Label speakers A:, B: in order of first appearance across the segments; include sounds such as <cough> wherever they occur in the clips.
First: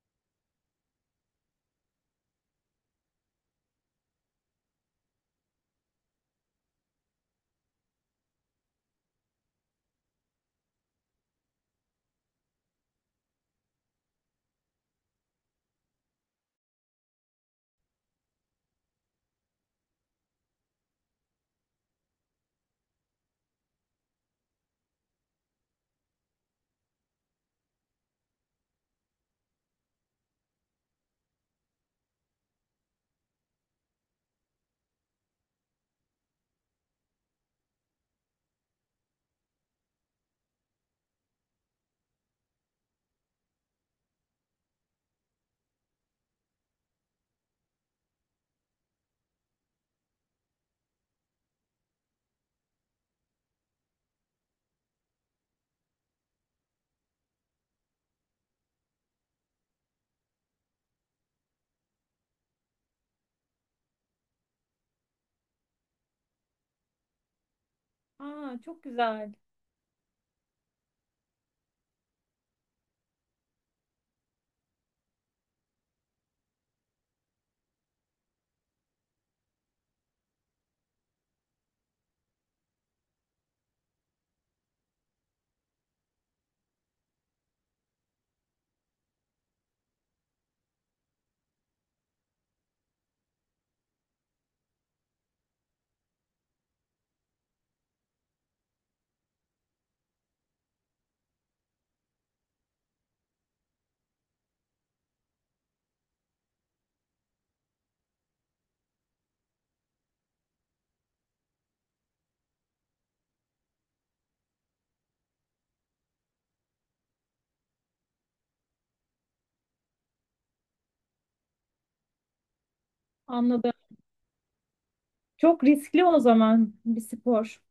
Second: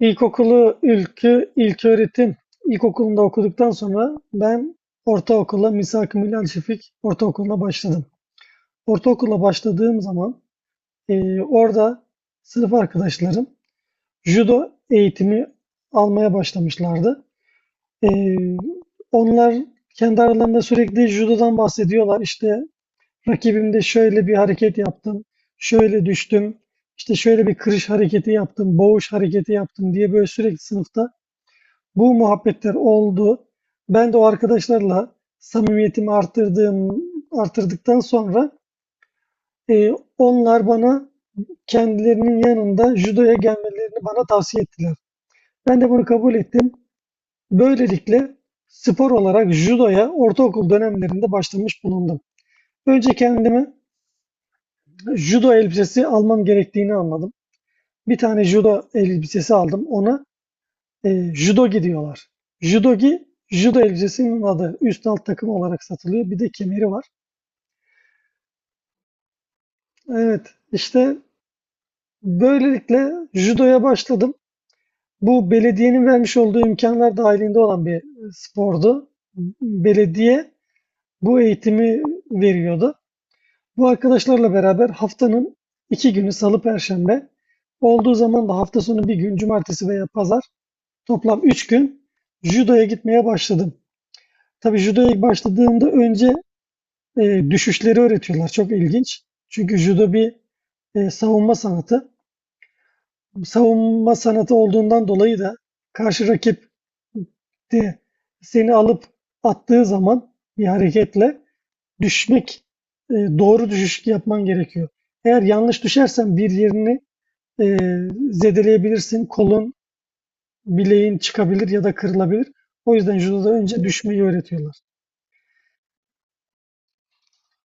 A: İlkokulu ilköğretim ilkokulunda okuduktan sonra ben ortaokula Misak-ı Milal Şefik Ortaokulu'na başladım. Ortaokula başladığım zaman orada sınıf arkadaşlarım judo eğitimi almaya başlamışlardı. Eee, onlar kendi aralarında sürekli judodan bahsediyorlar. İşte rakibimde şöyle bir hareket yaptım, şöyle düştüm, işte şöyle bir kırış hareketi yaptım, boğuş hareketi yaptım diye böyle sürekli sınıfta bu muhabbetler oldu. Ben de o arkadaşlarla samimiyetimi arttırdıktan sonra e, onlar bana kendilerinin yanında judoya gelmelerini bana tavsiye ettiler. Ben de bunu kabul ettim. Böylelikle spor olarak judoya ortaokul dönemlerinde başlamış bulundum. Önce kendime judo elbisesi almam gerektiğini anladım. Bir tane judo elbisesi aldım. Ona judogi diyorlar. Judogi, judo elbisesinin adı. Üst alt takım olarak satılıyor. Bir de kemeri var.
B: Aa, çok güzel.
A: Evet, işte böylelikle judoya başladım. Bu belediyenin vermiş olduğu imkanlar dahilinde olan bir spordu. Belediye bu eğitimi veriyordu. Bu arkadaşlarla beraber haftanın iki günü salı perşembe olduğu zaman da hafta sonu bir gün cumartesi veya pazar toplam üç gün judoya gitmeye başladım. Tabii judoya ilk başladığımda önce düşüşleri öğretiyorlar. Çok ilginç. Çünkü judo bir savunma sanatı. Savunma sanatı olduğundan dolayı da karşı rakip de seni alıp attığı zaman bir hareketle düşmek, doğru düşüş yapman gerekiyor. Eğer yanlış düşersen bir yerini e, zedeleyebilirsin. Kolun, bileğin çıkabilir ya da kırılabilir. O yüzden judoda
B: Anladım.
A: önce düşmeyi öğretiyorlar.
B: Çok riskli o zaman bir spor.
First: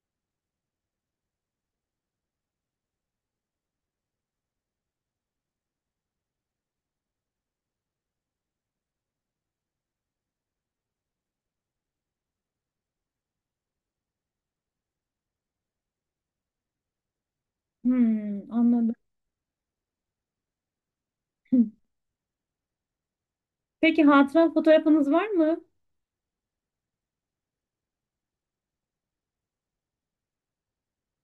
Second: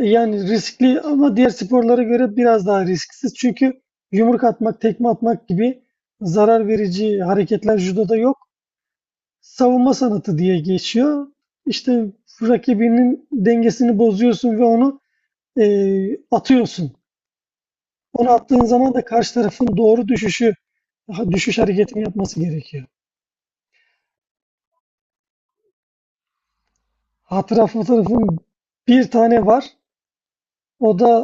A: Yani riskli ama diğer sporlara göre biraz daha risksiz. Çünkü yumruk atmak, tekme atmak gibi zarar verici hareketler judoda yok. Savunma sanatı diye geçiyor. İşte rakibinin dengesini bozuyorsun ve onu atıyorsun. Onu
B: Hmm,
A: attığın zaman
B: anladım.
A: da karşı tarafın doğru düşüşü, düşüş
B: <laughs>
A: hareketini yapması gerekiyor.
B: Peki hatıra fotoğrafınız var mı?
A: Hatıra fotoğrafım bir tane var. O da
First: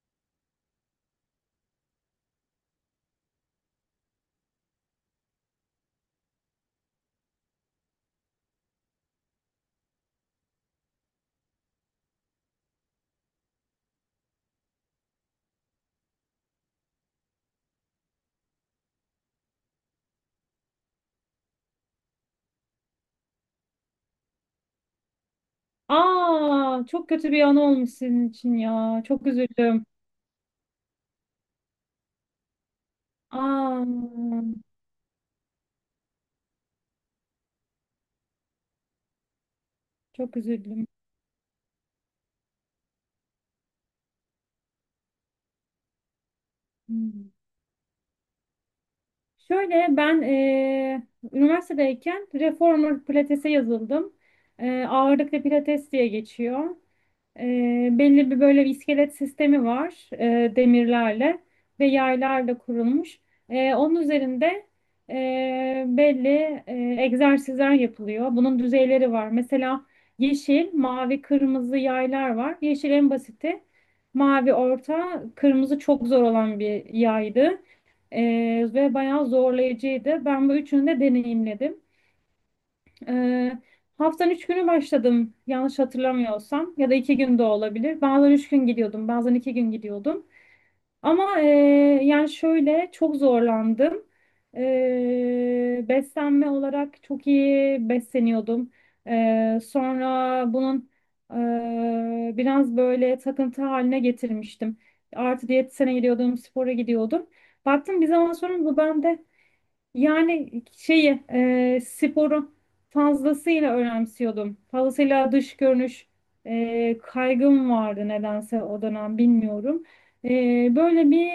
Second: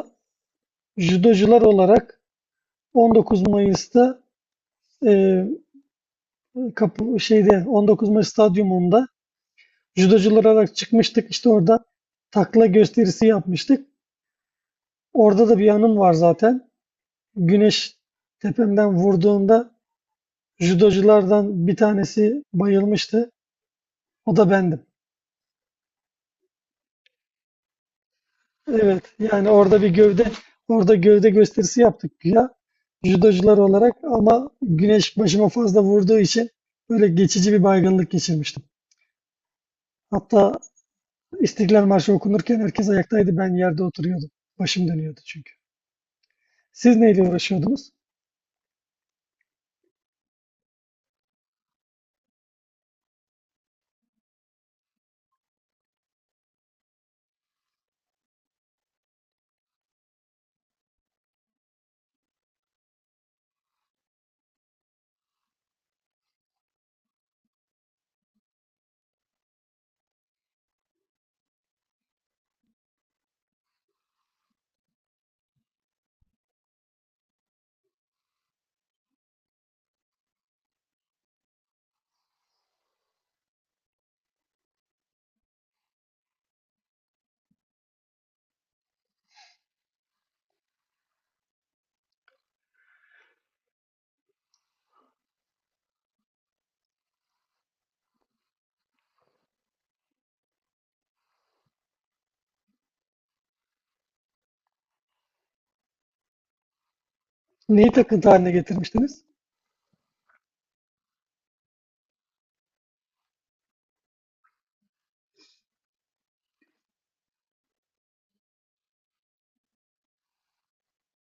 A: judocular olarak 19 Mayıs'ta eee kapı şeyde 19 Mayıs stadyumunda judocular olarak çıkmıştık. İşte orada takla gösterisi yapmıştık. Orada da bir anım var zaten. Güneş tepemden vurduğunda judoculardan bir tanesi bayılmıştı. O da bendim.
B: Aa, çok kötü bir an olmuş sizin için
A: Evet,
B: ya. Çok
A: yani
B: üzüldüm.
A: orada gövde gösterisi yaptık ya judocular
B: Aa,
A: olarak ama güneş başıma fazla vurduğu için böyle geçici bir baygınlık geçirmiştim.
B: çok
A: Hatta
B: üzüldüm.
A: İstiklal Marşı okunurken herkes ayaktaydı. Ben yerde oturuyordum. Başım dönüyordu çünkü. Siz neyle
B: Hmm.
A: uğraşıyordunuz?
B: Şöyle ben üniversitedeyken reformer pilatese yazıldım. Ağırlıklı pilates diye geçiyor. Belli bir böyle bir iskelet sistemi var, demirlerle ve yaylarla kurulmuş. Onun üzerinde belli egzersizler yapılıyor. Bunun düzeyleri var. Mesela yeşil, mavi, kırmızı yaylar var. Yeşil en basiti, mavi orta, kırmızı çok zor olan bir yaydı. Ve bayağı zorlayıcıydı. Ben bu üçünü de deneyimledim. Ee, haftanın 3 günü başladım, yanlış hatırlamıyorsam, ya da 2 gün de olabilir. Bazen 3 gün gidiyordum, bazen 2 gün gidiyordum. Ama yani şöyle, çok zorlandım. Beslenme olarak çok iyi besleniyordum. Sonra bunun biraz böyle takıntı haline getirmiştim. Artı diyetisyene gidiyordum, spora gidiyordum.
A: Neyi
B: Baktım bir
A: takıntı
B: zaman
A: haline
B: sonra bu
A: getirmiştiniz?
B: bende, yani şeyi, sporu fazlasıyla önemsiyordum. Fazlasıyla dış görünüş kaygım vardı, nedense o dönem, bilmiyorum. E, böyle bir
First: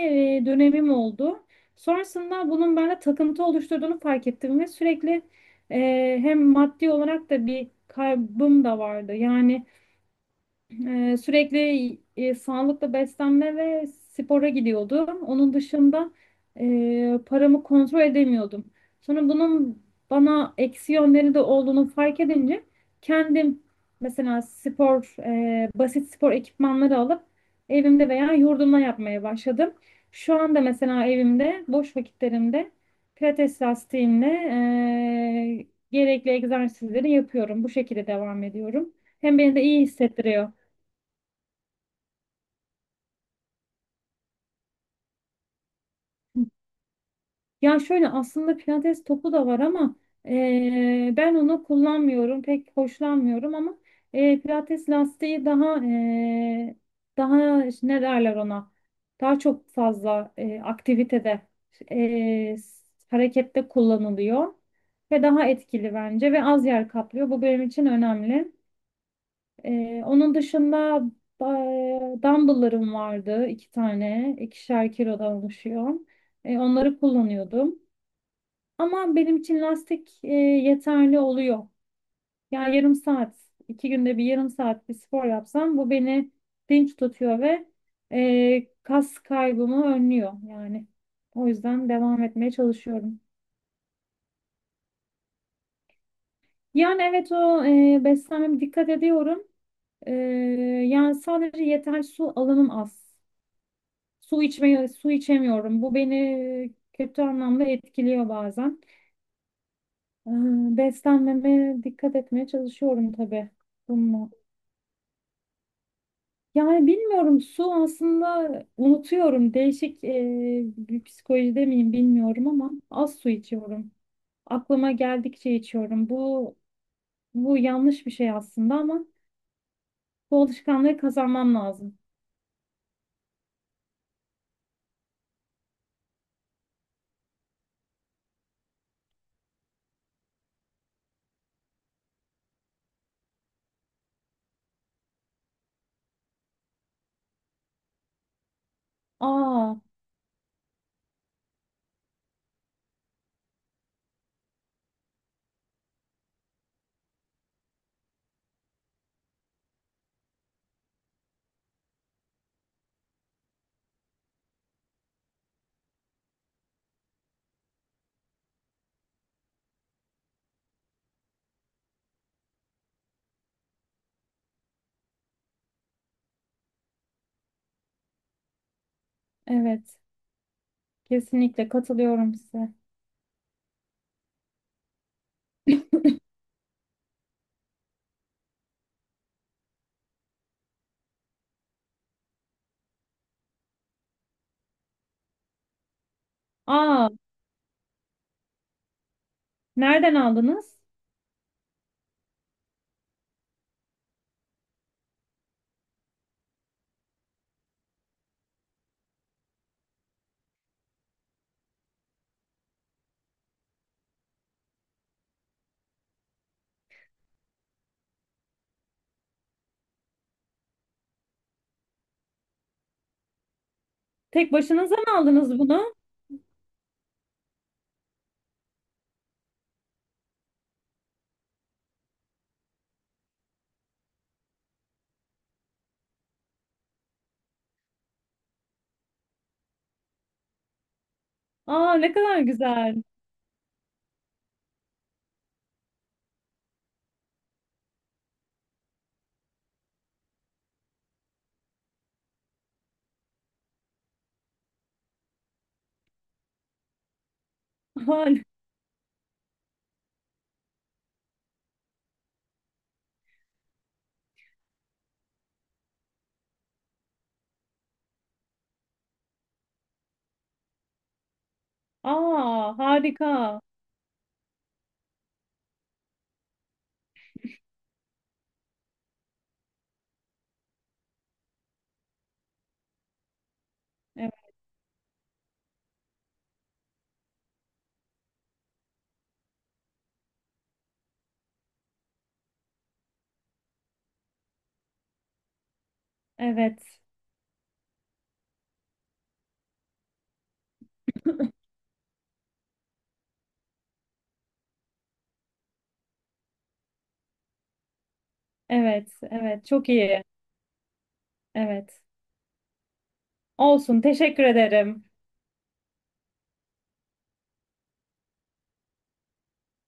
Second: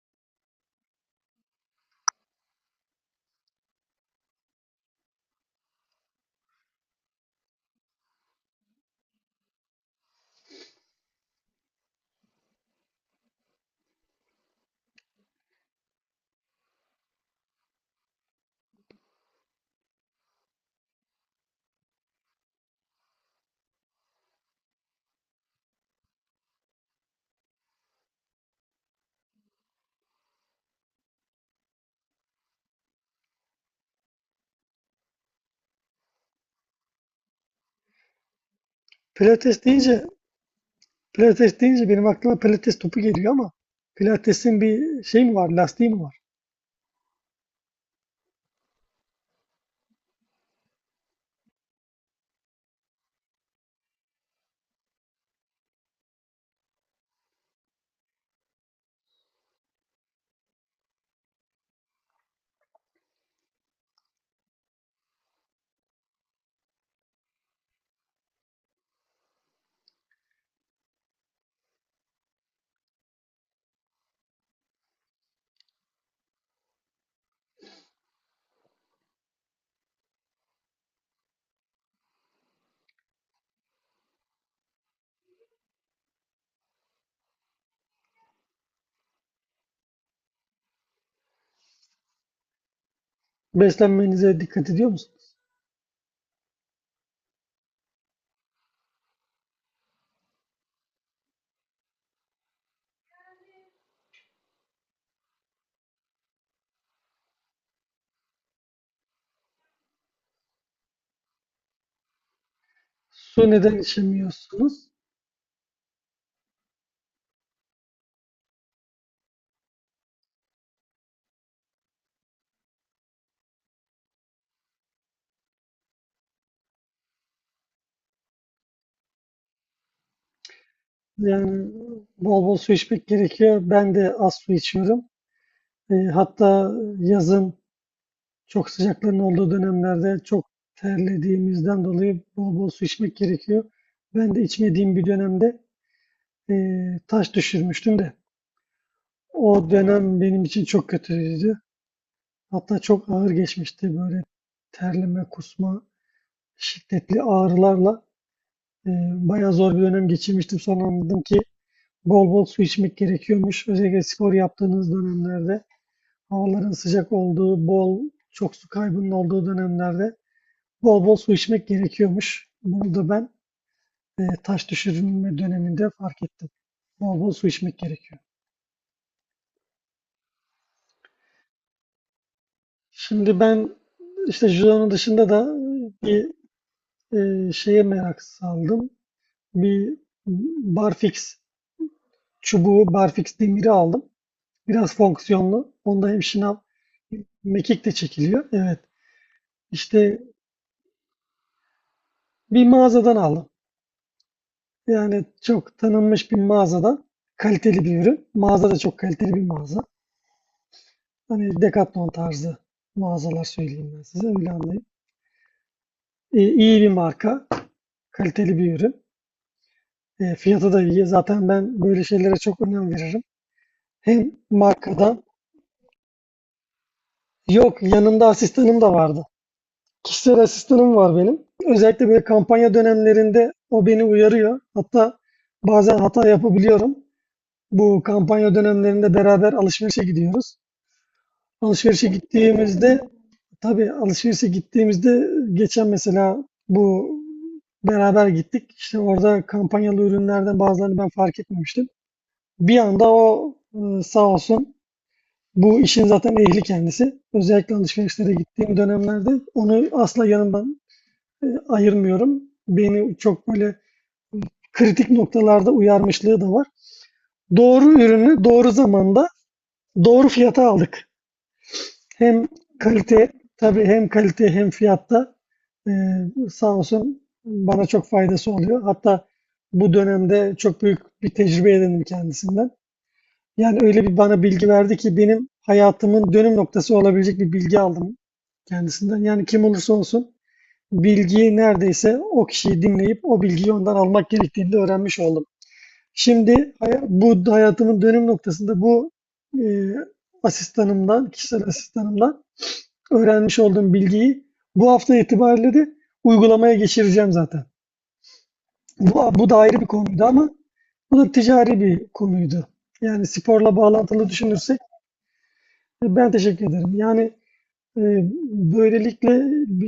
B: dönemim oldu. Sonrasında bunun bende takıntı oluşturduğunu fark ettim ve sürekli hem maddi olarak da bir kaybım da vardı. Yani sürekli sağlıklı beslenme ve spora gidiyordum. Onun dışında paramı kontrol edemiyordum. Sonra bunun bana eksi yönleri de olduğunu fark edince kendim, mesela basit spor ekipmanları alıp evimde veya yurdumda yapmaya başladım. Şu anda mesela evimde boş vakitlerimde pilates lastiğimle gerekli egzersizleri yapıyorum. Bu şekilde devam ediyorum. Hem beni de
A: Pilates
B: iyi
A: deyince,
B: hissettiriyor.
A: pilates deyince benim aklıma pilates topu geliyor ama pilatesin bir şey mi var, lastiği mi var?
B: Ya şöyle, aslında pilates topu da var ama ben onu kullanmıyorum, pek hoşlanmıyorum, ama pilates lastiği daha daha işte, ne derler ona? Daha çok fazla aktivitede, eee, harekette kullanılıyor ve daha etkili bence, ve az yer kaplıyor. Bu benim için önemli. Onun dışında dumbbell'larım vardı, iki tane, 2'şer kilodan oluşuyor. Onları kullanıyordum. Ama benim için lastik yeterli oluyor. Yani yarım saat, 2 günde bir yarım saat bir spor yapsam, bu beni dinç tutuyor ve kas kaybımı önlüyor yani. O yüzden devam etmeye çalışıyorum.
A: Beslenmenize dikkat ediyor musunuz?
B: Yani evet, beslenmeme dikkat ediyorum. E, yani sadece yeterli su alımım az. Su içemiyorum. Bu beni kötü anlamda etkiliyor bazen. E, beslenmeme dikkat etmeye çalışıyorum
A: Su
B: tabii.
A: neden
B: Bunun
A: içemiyorsunuz?
B: Yani bilmiyorum, su aslında unutuyorum. Değişik bir psikolojide miyim bilmiyorum ama az su içiyorum. Aklıma geldikçe içiyorum. Bu yanlış bir şey aslında ama bu alışkanlığı kazanmam
A: Yani
B: lazım.
A: bol bol su içmek gerekiyor. Ben de az su içiyorum. E, hatta yazın çok sıcakların olduğu dönemlerde çok terlediğimizden dolayı bol bol su içmek gerekiyor. Ben de içmediğim bir dönemde taş düşürmüştüm de o
B: Aa,
A: dönem benim için çok kötüydü. Hatta çok ağır geçmişti böyle terleme, kusma, şiddetli ağrılarla bayağı zor bir dönem geçirmiştim. Sonra anladım ki bol bol su içmek gerekiyormuş. Özellikle spor yaptığınız dönemlerde havaların sıcak olduğu, çok su kaybının olduğu dönemlerde bol bol su içmek gerekiyormuş. Bunu da ben taş düşürme döneminde fark ettim. Bol bol su içmek gerekiyor.
B: evet, kesinlikle katılıyorum size.
A: Şimdi ben işte judonun dışında da
B: <clears throat>
A: bir şeye merak saldım. Bir barfix çubuğu, barfix demiri aldım. Biraz fonksiyonlu. Onda hem şınav
B: Aa,
A: hem mekik de çekiliyor. Evet.
B: nereden
A: İşte
B: aldınız?
A: bir mağazadan aldım. Yani çok tanınmış bir mağazadan kaliteli bir ürün. Mağaza da çok kaliteli bir mağaza. Hani Decathlon tarzı mağazalar söyleyeyim ben size. Öyle anlayın. E, iyi bir marka, kaliteli bir ürün. E, fiyatı da iyi. Zaten ben böyle şeylere çok önem veririm. Hem
B: Tek başınıza mı
A: markadan,
B: aldınız bunu?
A: yok yanımda asistanım da vardı. Kişisel asistanım var benim. Özellikle böyle kampanya dönemlerinde o beni uyarıyor. Hatta bazen hata yapabiliyorum. Bu kampanya dönemlerinde beraber alışverişe gidiyoruz.
B: Aa,
A: Alışverişe
B: ne kadar
A: gittiğimizde
B: güzel.
A: Tabii, alışverişe gittiğimizde geçen mesela bu beraber gittik. İşte orada kampanyalı ürünlerden bazılarını ben fark etmemiştim. Bir anda sağ olsun bu işin zaten ehli kendisi. Özellikle alışverişlere
B: <laughs>
A: gittiğim dönemlerde onu asla yanımdan, ayırmıyorum. Beni çok böyle kritik noktalarda uyarmışlığı da var. Doğru ürünü doğru zamanda doğru fiyata aldık. Hem
B: Aa,
A: kalite
B: harika.
A: tabii hem kalite hem fiyatta sağ olsun bana çok faydası oluyor. Hatta bu dönemde çok büyük bir tecrübe edindim kendisinden. Yani öyle bir
B: Evet,
A: bana bilgi verdi ki benim hayatımın dönüm noktası olabilecek bir bilgi aldım kendisinden. Yani kim olursa olsun bilgiyi neredeyse o kişiyi dinleyip o bilgiyi ondan almak gerektiğini de öğrenmiş oldum. Şimdi
B: evet,
A: bu hayatımın dönüm noktasında bu eee asistanımdan, kişisel asistanımdan öğrenmiş olduğum bilgiyi bu hafta itibariyle de uygulamaya geçireceğim zaten.
B: evet,
A: Bu da
B: evet,
A: ayrı bir
B: çok iyi.
A: konuydu ama bu da ticari
B: Evet.
A: bir konuydu. Yani sporla
B: Olsun,
A: bağlantılı
B: teşekkür
A: düşünürsek
B: ederim.
A: ben teşekkür ederim. Yani e, böylelikle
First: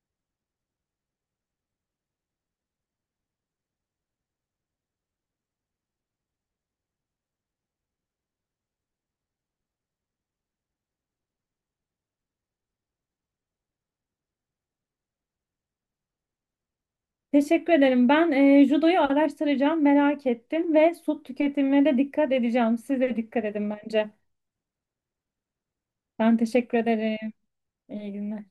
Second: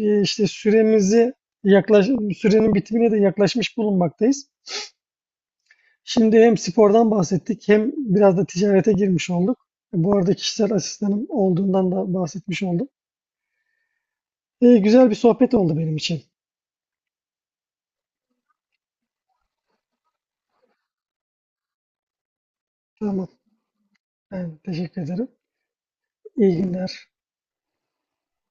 A: işte yaklaş, sürenin bitimine de yaklaşmış bulunmaktayız. Şimdi hem spordan bahsettik hem biraz da ticarete girmiş olduk. Bu arada kişisel asistanım olduğundan da bahsetmiş oldum. E, güzel bir sohbet oldu benim için.
B: Teşekkür ederim. Ben judoyu araştıracağım, merak ettim ve su tüketimine de dikkat edeceğim. Siz de
A: Tamam.
B: dikkat edin bence.
A: Ben teşekkür ederim.
B: Ben
A: İyi
B: teşekkür
A: günler.
B: ederim. İyi günler.